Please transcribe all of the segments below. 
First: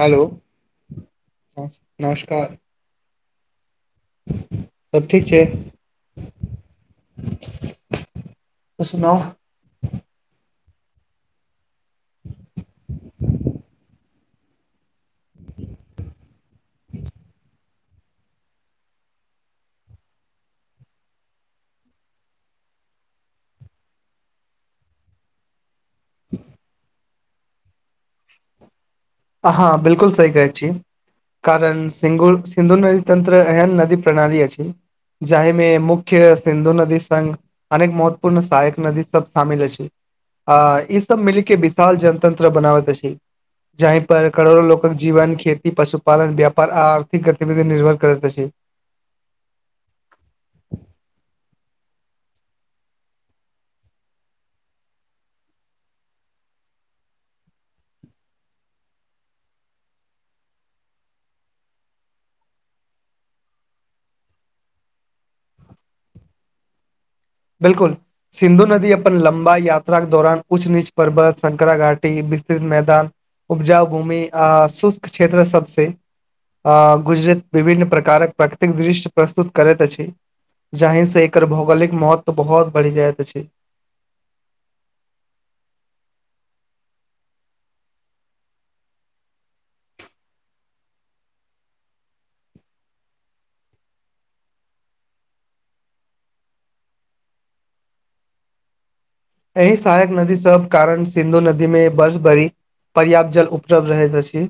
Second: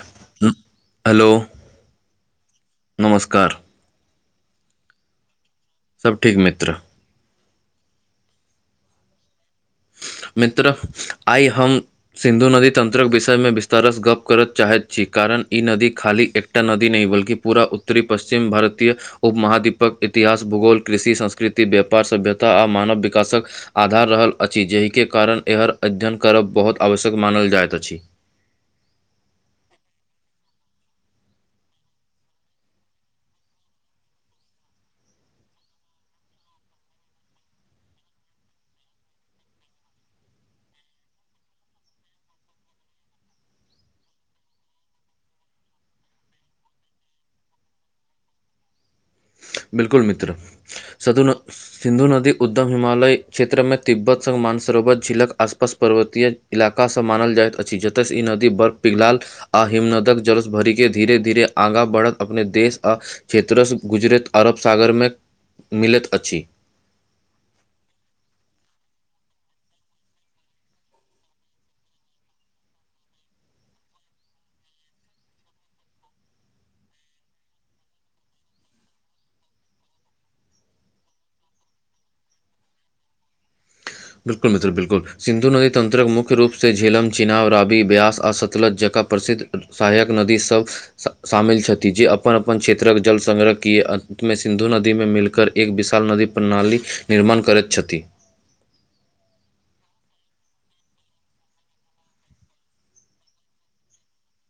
Hello, hello न नमस्कार। नमस्कार। सब ठीक छै? सब ठीक मित्र। त सुनाउ। मित्र, आइ हम सिन्धु नदी तंत्रक विषयमे विस्तारसँ गप्प कर चाहैत छी, कारण ई नदी खाली एकटा नदी नहि बल्कि पूरा उत्तरी पश्चिम भारतीय उपमहाद्वीपक इतिहास, भूगोल, कृषि, संस्कृति, व्यापार, सभ्यता आ मानव विकासक आधार रहल अछि जाहिके कारण एकर अध्ययन करब बहुत आवश्यक मानल जाइत अछि। अहँ बिलकुल सही कहै छी। कारण सिंघू सिन्धू नदी तंत्र एहन नदी प्रणाली अछि जाहिमे मुख्य मे सिन्धु नदी संघ अनेक महत्वपूर्ण सहायक नदी सब शामिल अछि। आ ई सब मिल के विशाल जनतंत्र बनाबैत अछि। जाहि पर करोड़ो लोक जीवन खेती, पशुपालन, व्यापार आ आर्थिक गतिविधि निर्भर करैत छै। बिल्कुल मित्र, सधु न सिन्धु नदीक उद्गम हिमालय क्षेत्रमे तिब्बत संग मानसरोवर झिलक आसपास पर्वतीय इलाका सब मानल जाइत अछि जतय से ई नदी बर्फ पिघलाल आ हिमनदक जल सं भरि के धीरे धीरे आगाँ बढ़ैत अपन देश आ क्षेत्रसँ गुजरैत अरब सागरमे मिलैत अछि। बिलकुल। सिन्धु नदी अपन लम्बा यात्राक के दौरान उच्च नीच पर्वत, शंकराघाटी, विस्तृत मैदान उपजाऊ भूमि आ शुष्क क्षेत्र सबसे आ गुजरैत विभिन्न प्रकारक प्राकृतिक दृश्य प्रस्तुत करैत अछि। जाहिसे एकर भौगोलिक महत्व बहुत बढ़ि जाइत अछि। बिल्कुल मित्र बिल्कुल। सिन्धु नदी तन्त्रक मुख्य रूपसँ झेलम, चिनाव, राबी, ब्यास आ सतलज जकाँ प्रसिद्ध सहायक नदी सब शामिल छथि जे अपन अपन क्षेत्रक जल सङग्रहके अन्तमे सिन्धु नदीमे मिलकर एक विशाल नदी प्रणाली निर्माण करैत छथि। एहि सहायक नदी सब कारण सिन्धु नदी मे वर्ष भरि पर्याप्त जल उपलब्ध रहै अछि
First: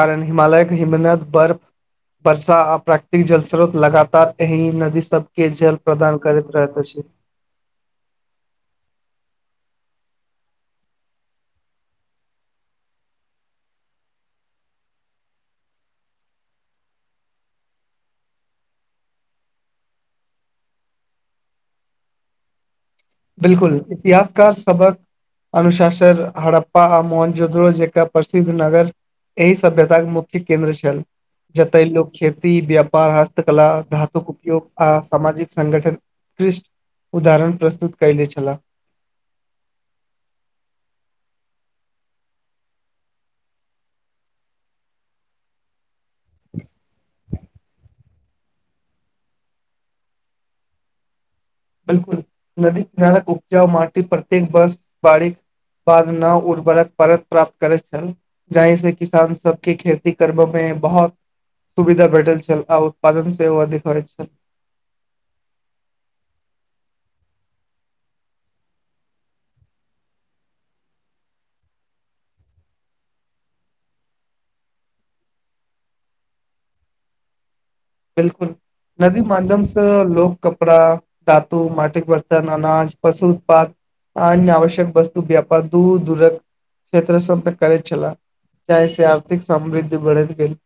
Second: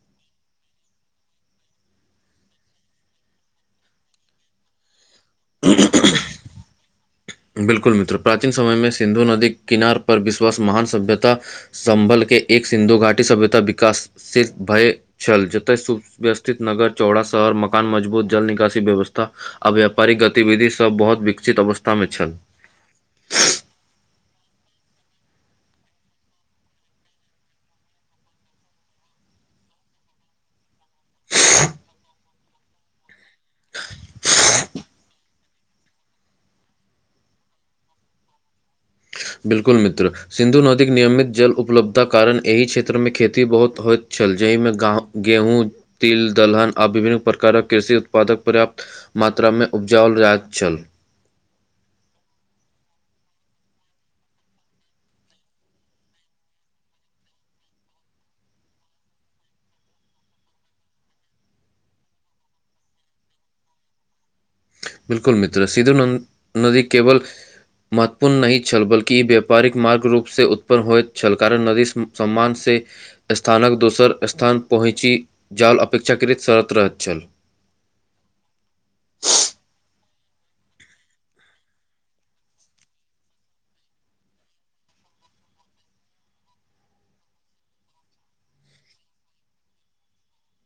कारण हिमालयके हिमनत बर्फ वर्षा आ प्राकृतिक जल स्रोत लगातार एहि नदी सब के जल प्रदान करैत रहैत अछि। बिलकुल मित्र प्राचीन समयमे सिन्धु नदी किनार पर विश्वास महान सभ्यता संभल के एक सिन्धु घाटी सभ्यता विकासशील भय छल जतय सुव्यवस्थित नगर, चौड़ा शहर, मकान मजबूत जल निकासी व्यवस्था आ व्यापारिक गतिविधि सभ बहुत विकसित अवस्था मे छल। बिलकुल, इतिहासकार सभक अनुशासन हड़प्पा आ मोहन जोंद्रो जेका प्रसिद्ध नगर एहि सभ्यताके मुख्य केन्द्र छल। जतय लोक खेती, व्यापार, हस्तकला, धातुक उपयोग आ सामाजिक संगठन उत्कृष्ट उदाहरण प्रस्तुत कयने छलाह। बिलकुल मित्र। सिन्धु नदीके नियमित जल उपलब्धताक कारण एहि क्षेत्रमे खेती बहुत होइत छल जाहिमे गाँव गेहूँ तिल, दलहन आर विभिन्न प्रकारक कृषि उत्पादक पर्याप्त मात्रामे उपजाओल जाइत छल। बिलकुल नदी किनारक उपजाउ माटी प्रत्येक बस बाढिक बाद नव उर्वरक परत प्राप्त करैत छल जाहि से किसान सबके खेती करबमे बहुत सुविधा भेटल छल आ उत्पादन सेहो अधिक होई छल बिलकुल मित्र सिंधु न नदी केवल महत्वपूर्ण नहि छल बल्कि ई व्यापारिक मार्ग रूपसँ उत्पन्न होइत छल कारण नदी सम्मान से स्थानक दोसर स्थान पहुँचि जाल अपेक्षाकृत शरत रहैत छल। बिलकुल नदी माध्यमसँ लोक कपड़ा धातु, मटिक वर्तन, अनाज, पशु उत्पाद अन्य आवश्यक वस्तु के अपन दूर दूरक क्षेत्र सब पे करै छलाे जाहि से आर्थिक समृद्धि बढ़ैत गेल।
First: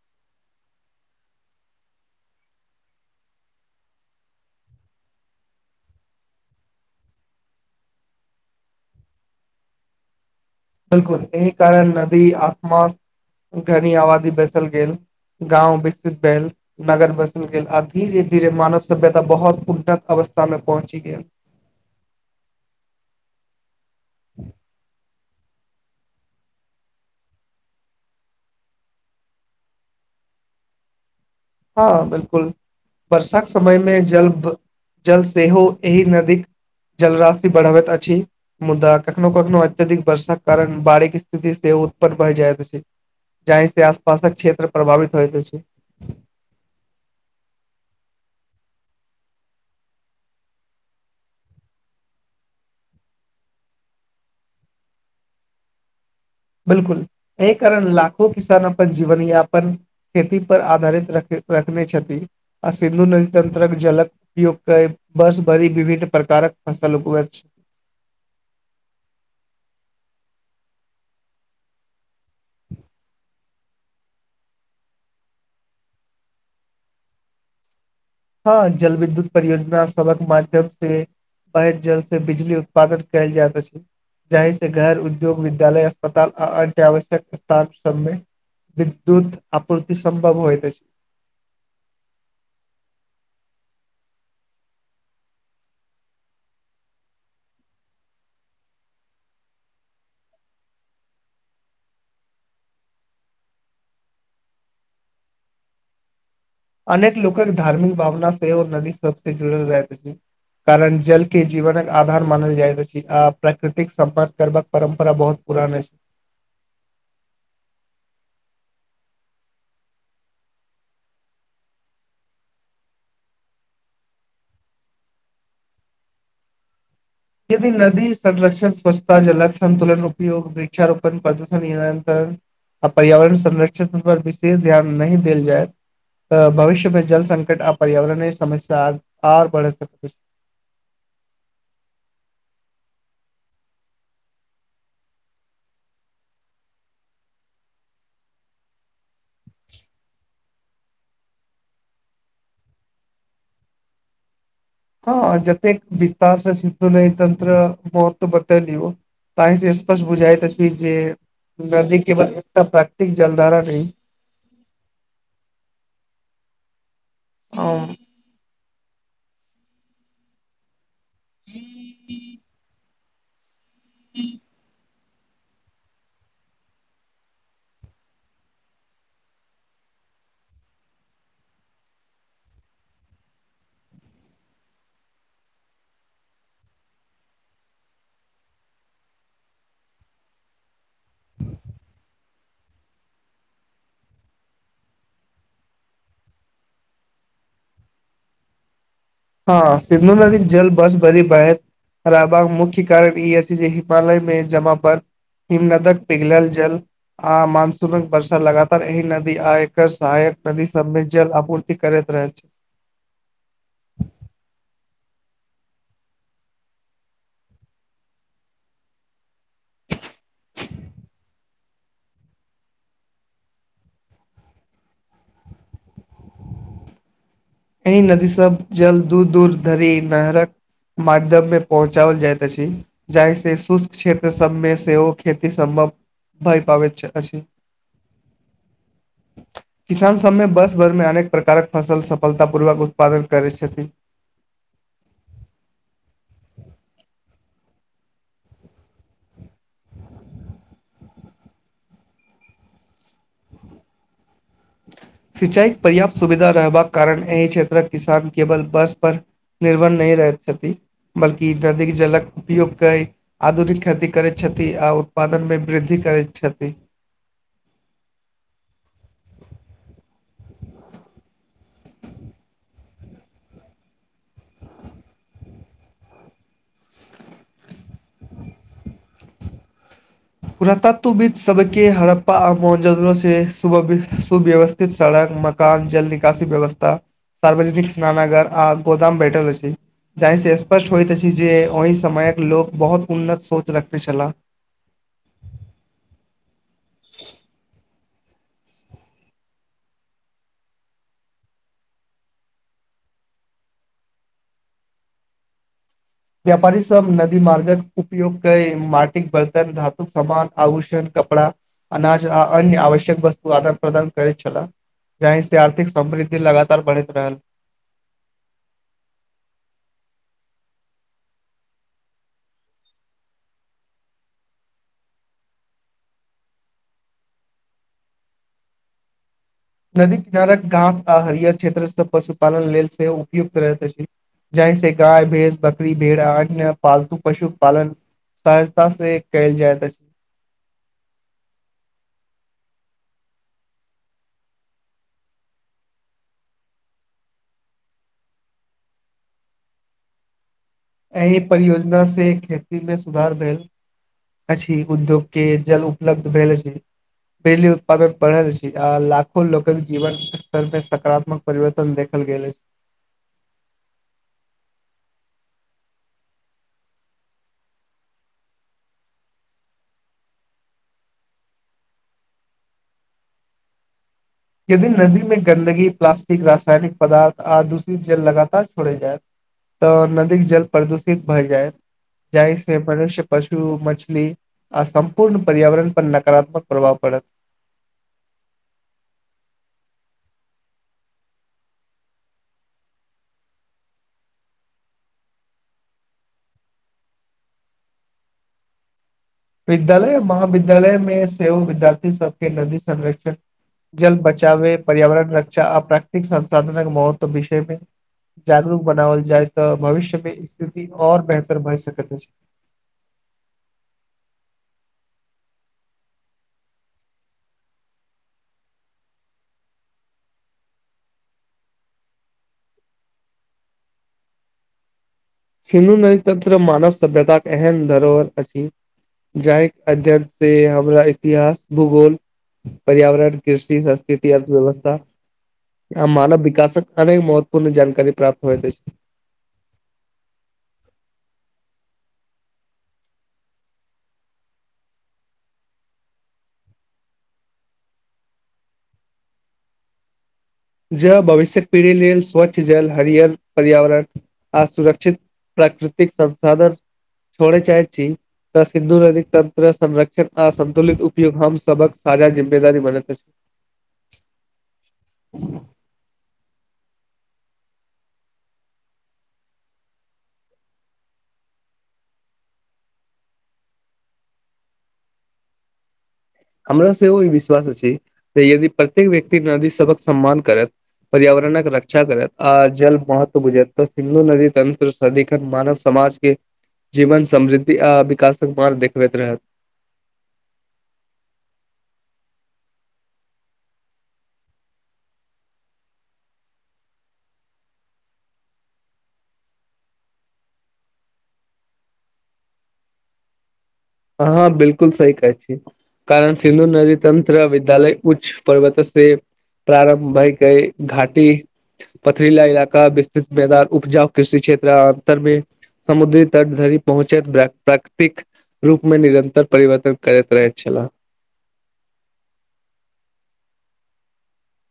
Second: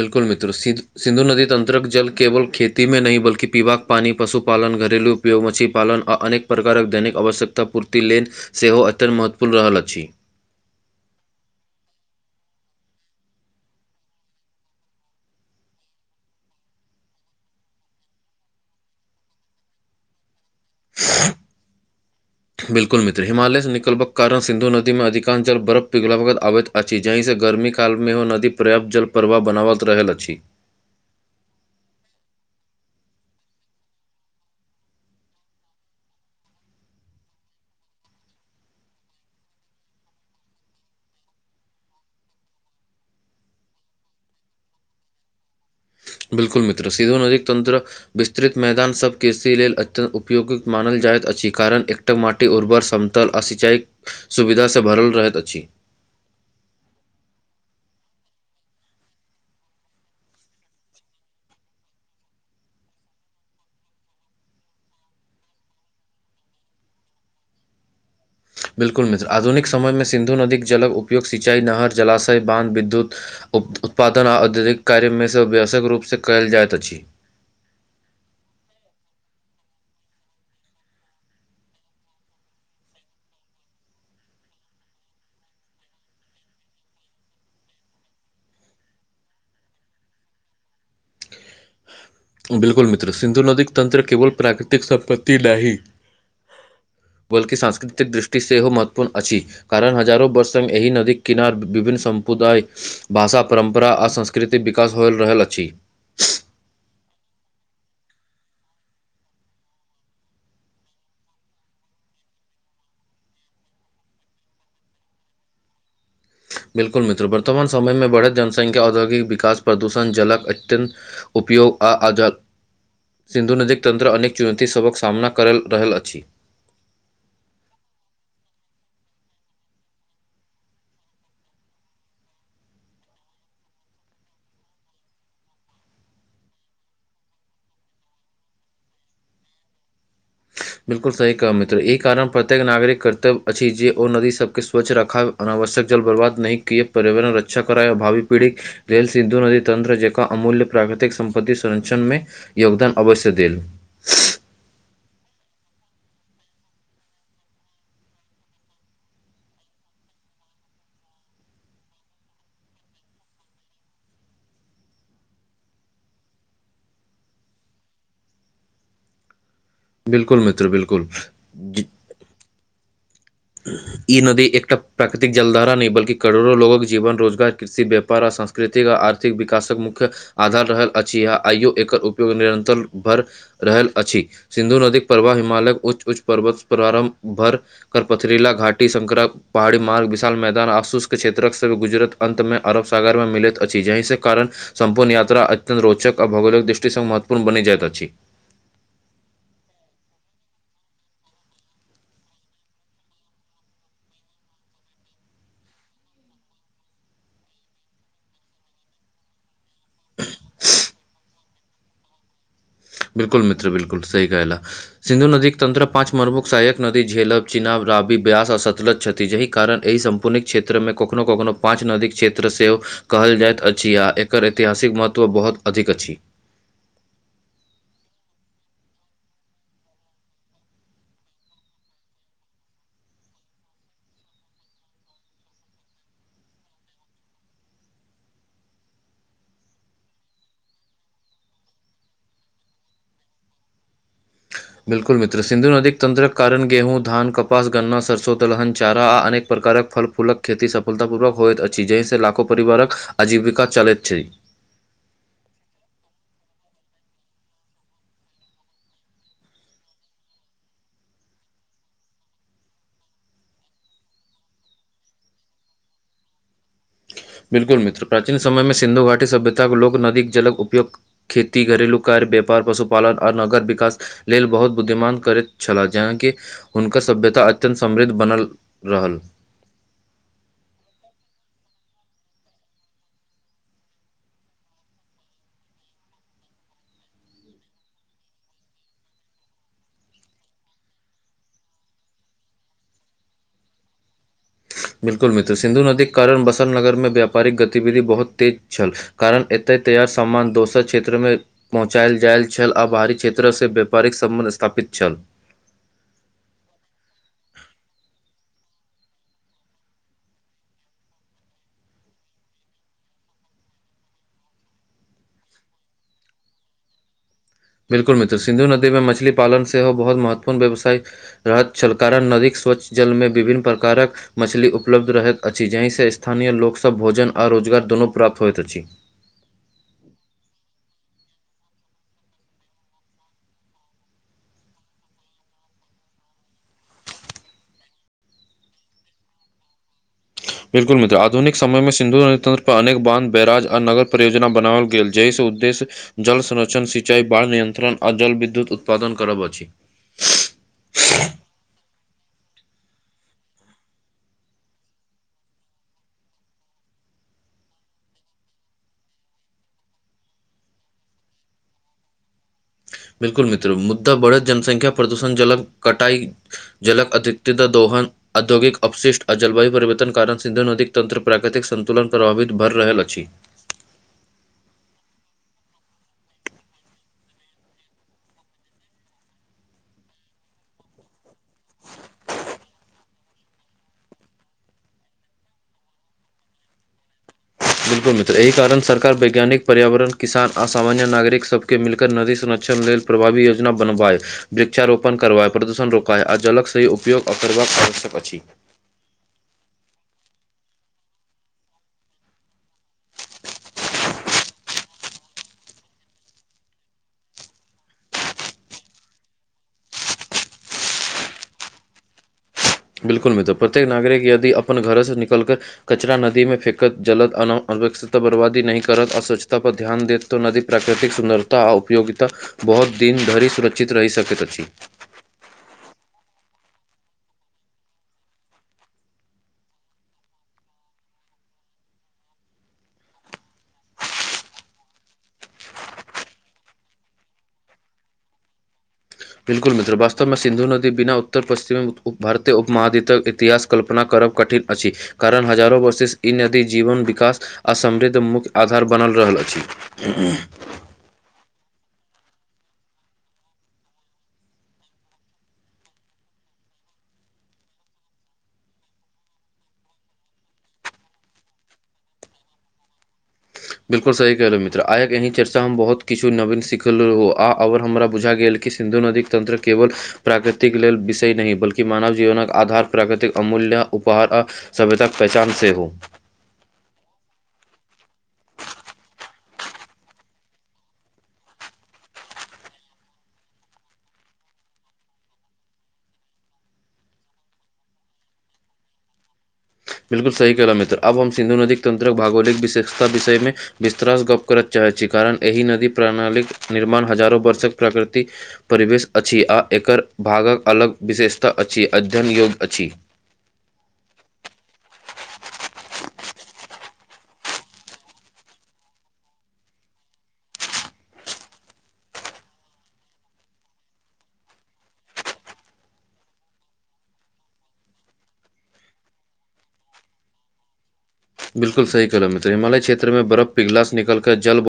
बिल्कुल मित्र सिंधु सिन्धु नदी तन्त्रक जल केवल खेती मे नहि बल्कि पीबाक पानि पशुपालन, घरेलू उपयोग, मछलीपालन आ अनेक प्रकारक दैनिक आवश्यकता पूर्ति लेल सेहो अत्यंत महत्वपूर्ण रहल अछि। बिलकुल एहि कारण नदी आसपास घनी आबादी बैसल गेल गाँव विकसित भेल नगर बसल गेल आ धीरे धीरे मानव सभ्यता बहुत उन्नत अवस्था मे पहुँची गेल। बिल्कुल मित्र हिमालयसँ निकलके कारण सिन्धु नदीमे अधिकांश जल बर्फ पिघलबैत आबैत अछि जाहिसँ गर्मी कालमे ओ नदी पर्याप्त जलप्रवाह बनाबत रहल अछि। हँ बिलकुल वर्षाक समय मे जल प जल सेहो एहि नदीक जलराशि बढ़बैत अछि मुदा कखनो कखनो अत्यधिक वर्षाक कारण बाढिक स्थिति सेहो उत्पन्न भऽ जायत अछि। जाहि से आस पासक क्षेत्र प्रभावित होइत अछि। बिल्कुल मित्र सिंधु नदीक तंत्र विस्तृत मैदान सभ कृषि लेल अत्यन्त उपयोगक मानल जाइत अछि कारण एक र माटि उर्वर समतल आ सिंचाईक सुविधासँ भरल रहैत अछि। बिल्कुल एहि कारण लाखों किसान अपन जीवनयापन खेती पर आधारित रख रखने छथि आ सिन्धु नदी तंत्रक जलक उपयोग बर्ष भरी विभिन्न प्रकारक फसल उगबैत छै। बिल्कुल मित्र आधुनिक समय मे सिन्धु नदीक जलक उपयोग सिंचाई, नहर, जलाशय, बांध, विद्युत उत्पादन आ अत्यधिक कार्यमे से अव्यस्यक रूपसँ कयल जाइत अछि। हँ जल विद्युत परियोजना सडक माध्यम से बहैत जल से बिजली उत्पादन कयल जायत अछै। जहि से घर, उद्योग, विद्यालय, अस्पताल आ अन्य आवश्यक स्थान सबमे विद्युत आपूर्ति संभव होइत अछि। बिल्कुल मित्र सिन्धु नदीक तन्त्र केवल प्राकृतिक संपत्ति नाहि बल्कि सांस्कृतिक दृष्टि सेहो महत्वपूर्ण अछि। कारण हजारो वर्ष से हम एहि नदीक किनार विभिन्न सम्पुदाय, भाषा परम्परा आ संस्कृत कृतिक विकास हो रहल अछि। अनेक लोकक धार्मिक भावना सेहो नदी सब से जुड़ल रहैत अछि कारण जल के जीवनक आधार मानल जायत अछि आ प्राकृतिक सम्मान करबाक परम्परा बहुत पुरान अति। बिलकुल मित्र वर्तमान समय मे बढ़ैत जनसंख्या, औद्योगिक विकास, प्रदूषण, जलक अत्यन्त उपयोग आ आज सिन्धु नदीक तन्त्र अनेक चुनौती सभक सामना करल रहल अछि। यदि नदी संरक्षण, स्वच्छता, जलक सन्तुलन उपयोग, वृक्षारोपण, प्रदूषण नियंत्रण आ पर्यावरण संरक्षण सब पर विशेष ध्यान नहि देल जाय- त भविष्य मे जल संकट आ पर्यावरणय समस्या आर बढ़ै बिलकुल सही कहम मित्र ई कारण प्रत्येक नागरिक कर्तव्य अछि जे ओ नदी सभके स्वच्छ रखाव अनावश्यक जल बर्बाद नहि कए पर्यावरण रक्षा कराए आओ भावी पीढ़ी लेल सिन्धु नदी तंत्र जेकां अमूल्य प्राकृतिक संपत्ति संरक्षणमे योगदान अवश्य देल। हँ जतेक विस्तार से सिधु नदी तंत्र महत्व बतेलियौ ताहि से स्पष्ट बुझाइत अछि जे नदी केबल एकटा प्राकृतिक जलधारा नही [inaudible] ओ बिलकुल मित्र बिलकुल ई नदी एकटा प्राकृतिक जलधारा नहि बल्कि करोड़ो लोगक जीवन, रोजगार, कृषि, व्यापार आर सांस्कृतिक आ आर्थिक विकासक मुख्य आधार रहल अछि आ आइयो एकर उपयोग निरन्तर बर रहल अछि, सिन्धु नदीक प्रवाह हिमालयक उच्च उच्च पर्वत प्रारम्भ भर कर पथरीला घाटी, संकरा पहाड़ी मार्ग, विशाल मैदान आ शुष्क क्षेत्रक से गुजरत अन्तमे अरब सागर मे मिलैत अछि जहिसें कारण सम्पूर्ण यात्रा अत्यंत रोचक आ भौगोलिक दृष्टि सॅं महत्वपूर्ण बनि जाइत अछि। हँ सिन्धु नदीक जल वर्ष भरी बहैत रहबाक मुख्य कारण ई अछि जे हिमालय में जमा बर्फ हिमनदक पिघलल जल आ मानसूनक वर्षा लगातार एहि नदी आ एकर सहायक नदी सबमें जल आपूर ति करैत रहैत छै। बिल्कुल मित्र बिल्कुल सही कहलेउ सिन्धु नदीक तंत्र पाँच प्रमुख सहायक नदी झेलब, चिनाब, राबी, ब्यास आ सतलज छथि जेहि कारण एहि सम पुणीक क्षेत्र में कखनो कखनो पाँच नदीके क्षेत्र सेहो कहल जाइत अछि आ एकर ऐतिहासिक महत्व बहुत अधिक अछि। एहि नदी सब जल दूर-दूर धरि नहरक माध्यम में पहुँचाबल जाइत अछि। जाहिसे शुष्क क्षेत्र सबमें सेहो खेती सम्भव भय पाबैत अछि। [inaudible] किसान सबमें वर्ष भर में अनेक प्रकारक फसल सब सफलतापूर्वक उत्पादन करै छथिन। बिल्कुल मित्र सिन्धु नदीक तंत्रक कारण गेहूँ, धान, कपास, गन्ना, सरसो, दलहन, चारा आ अनेक प्रकारक फल फूलक खेती सफलतापूर्वक होइत अछि जहिसँ लाखों परिवारक आजीविका चलैत छै। सिंचाईक पर्याप्त सुविधा रहबाक कारण एहि क्षेत्रक किसान केवल बर्ष पर निर्भर नहि रहैत छथि बल्कि ददीक जलक उपयोग कै आधुनिक खेती करैत छथि आ उत्पादन में वृद्धि करैत छथि। बिल्कुल मित्र प्राचीन समय में सिन्धु घाटी सभ्यताक लोक नदीक जलक उपयोग खेती, घरेलू कार्य, व्यापार, पशुपालन आर नगर विकास लेल बहुत बुद्धिमान करैत छलाह जहन कि हुनकर सभ्यता अत्यन्त समृद्ध बनल रहल। पुरातत्व बीच सभके हड़प्पा आ मोहनजोदड़ो से सुव्यवि सुव्यवस्- थित सड़क, मकान, जल निकासी व्यवस्था सार्वजनिक स्नानागार आ गोदाम भेटल अछि। जाहिसँ स्पष्ट होइत अछि, जे ओहि समयक लोक बहुत उन्नत सोच रखैत छलाह। बिल्कुल मित्र, सिन्धु नदीक कारण बसंत नगरमे व्यापारिक गतिविधि बहुत तेज छल। कारण एतय तैयार सामान दोसर क्षेत्रमे पहुँचायल जायल छल आ बाहरी क्षेत्रसँ व्यापारिक सम्बन्ध स्थापित छल। व्यापारीसभ नदी मार्गक उपयोग कय माटिक बर्तन, धातुक समान, आभूषण, कपड़ा अनाज आ अन्य आवश्यक वस्तुक आदान-प्रदान करैत छलाह। जाहिसँ आर्थिक समृद्धि लगातार बढ़ैत रहल। बिल्कुल मित्र, सिन्धु नदीमे मछली पालन सेहो बहुत महत्वपूर्ण व्यवसाय रहत छल, कारण नदीक स्वच्छ जलमे विभिन्न प्रकारक मछली उपलब्ध रहैत अछि, जहिसँ स्थानीय लोकसभ भोजन आ रोजगार दुनू प्राप्त होइत अछि। नदी किनारक घास आ हरियर क्षेत्रसभ पशुपालन लेल सेहो उपयुक्त रहैत अछि। जाहिसँ गाय, भैंस, बकरी, भेड़ आ अन्य पालतू पशुपालन सहजतासँ ई कयल जाइत अछि। बिल्कुल मित्र, आधुनिक समयमे सिन्धु नदी तटपर अनेक बांध, बैराज आ नगर परियोजना बनाओल गेल जाहिसँ उद्देश्य जल संरक्षण, सिंचाई, बाढ़ि नियंत्रण आ जल विद्युत उत्पादन करब अछि। एहि परियोजनासँ खेतीमे सुधार भेल अछि, उद्योगके जल उपलब्ध भेल अछि। बिजली उत्पादन बढ़ल अछि आ लाखो लोकक जीवन स्तरमे सकारात्मक परिवर्तन देखल गेल अछि। बिल्कुल मित्र, मुद्दा बढ़ैत जनसंख्या प्रदूषण जलक कटाई जलक अधिकित्ता दोहन औद्योगिक अपशिष्ट आ जलवायु परिवर्तन कारण सिन्धु नदीक तंत्र प्राकृतिक संतुलन प्रभावित भऽ रहल अछि। यदि नदीमे गन्दगी, प्लास्टिक, रसायनिक पदार्थ आ दूषित जल लगातार छोड़ल जायत तऽ नदीक जल प्रदूषित भए जायत। जाहिसँ मनुष्य, पशु, मछली आ सम्पूर्ण पर्यावरणपर नकारात्मक प्रभाव पड़त। बिलकुल मित्र, एहि कारण सरकार वैज्ञानिक पर्यावरण, किसान आ सामान्य नागरिक सबके मिलकर नदी संरक्षण लेल प्रभावी योजना बनबाए वृक्षारोपण करवाए, प्रदूषण रोकवाय आ जलक सही उपयोग आ [unintelligible] करबाक आवश्यक अछि। विद्यालय, महाविद्यालयमे सेहो विद्यार्थी सभकेँ नदी संरक्षण जल बचावय, पर्यावरण रक्षा आ प्राकृतिक संसाधनक महत्वक विषयमे जागरुक बनाओल जाय, तऽ भविष्यमे स्थिति ओर बेहतर भए सकैत अछि। बिल्कुल मित्र, प्रत्येक नागरिक यदि अपन घरेसँ निकलि कऽ कचरा नदीमे फेेकत, जलक अन अनावश्यकता बर्बादी नहि करत आ स्वच्छतापर ध्यान देत तऽ नदीक प्राकृतिक सुन्दरता आ उपयोगिता बहुत दिन धरि सुरक्षित रहि सकैत अछि। सिन्धु नदी तऽ मानव सभ्यतााक एहन धरोहर अछि जाहिक अध्ययनसँ हमरा इतिहास, भूगोल पर्यावरण, कृषि, संस्कृति, अर्थव्यवस्था आ मानव विकासक अनेक महत्वपूर्ण जानकारी प्राप्त होइत अछि। बिल्कुल मित्र, वास्तवमे सिन्धु नदी बिना उत्तर पश्चिमी उप भारतीय उप महाद्वीपक इतिहासके कल्पना करब कठिन अछि कारण हजारो वर्षे ई नदी जीवन विकास आ समृद्ध मुख्य आधार बनल रहल अछि। जल भविष्य पीढ़ी लेल स्वच्छ जल हरियर पर्यावरण असुरक्षित प्राकृतिक संसाधन छोड़ै चाहैत छी त सिन्धु नदी तत्र संरक्षण आ सतुलित उपयोग हम सभक साझा जिम्मेदारी बनैत अछि। बिलकुल सही कहलहुँ मित्र, आइक ई चर्चा मे हम सब बहुत किछु नवीन सिखल आ और हमरा बुझा गेल कि सिन्धु नदीक तंत्र केवल प्राकृतिक लेल विषय नहीं बल्कि मानव जीवनक आधार प्राकृतिक अमूल्य उपहार आ सभ्यताक पहचान सेहो हमरा से ई विश्वास अछि जे यदि प्रत्येक व्यक्ति नदी सबक सम्मान करत पर्यावरणक रक्षा करत आ जल महत्व बुझत त सिन्धु नदी तंत्र सदिखन मानव समाज के जीवन समृद्धि आ विकासक मार्ग देखबैत रहत। बिलकुल सही कहल मित्र, आब हम सिन्धु नदीक तंत्रक भौगोलिक विशेषताक विषय मे विस्तार सं गप करय चाहै छी कारण एहि नदी प्रणालीक निर्माण हजारो वर्षक प्रकृति परिवेश अछि और एकर भागक अलग विशेषता अछि, अध्ययन योग्य अछि। अहां बिल्कुल सही कहै छी। कारण सिन्धु नदी तत्र विद्यालय उच्च पर्वत से प्रारम्भ भय के घाटी पथरीला इलाका विस्तृत मैदान उपजाउ कृषि क्षेत्र अंतर मे समुद्री तट धरि पहुँचैत प्राकृतिक रूप मे निरन्तर परिवर्तन करैत रहैत छले। बिल्कुल सही कहलहुँ मित्र हिमालय क्षेत्र मे बरफ पीघलला सं निकलि क जल ब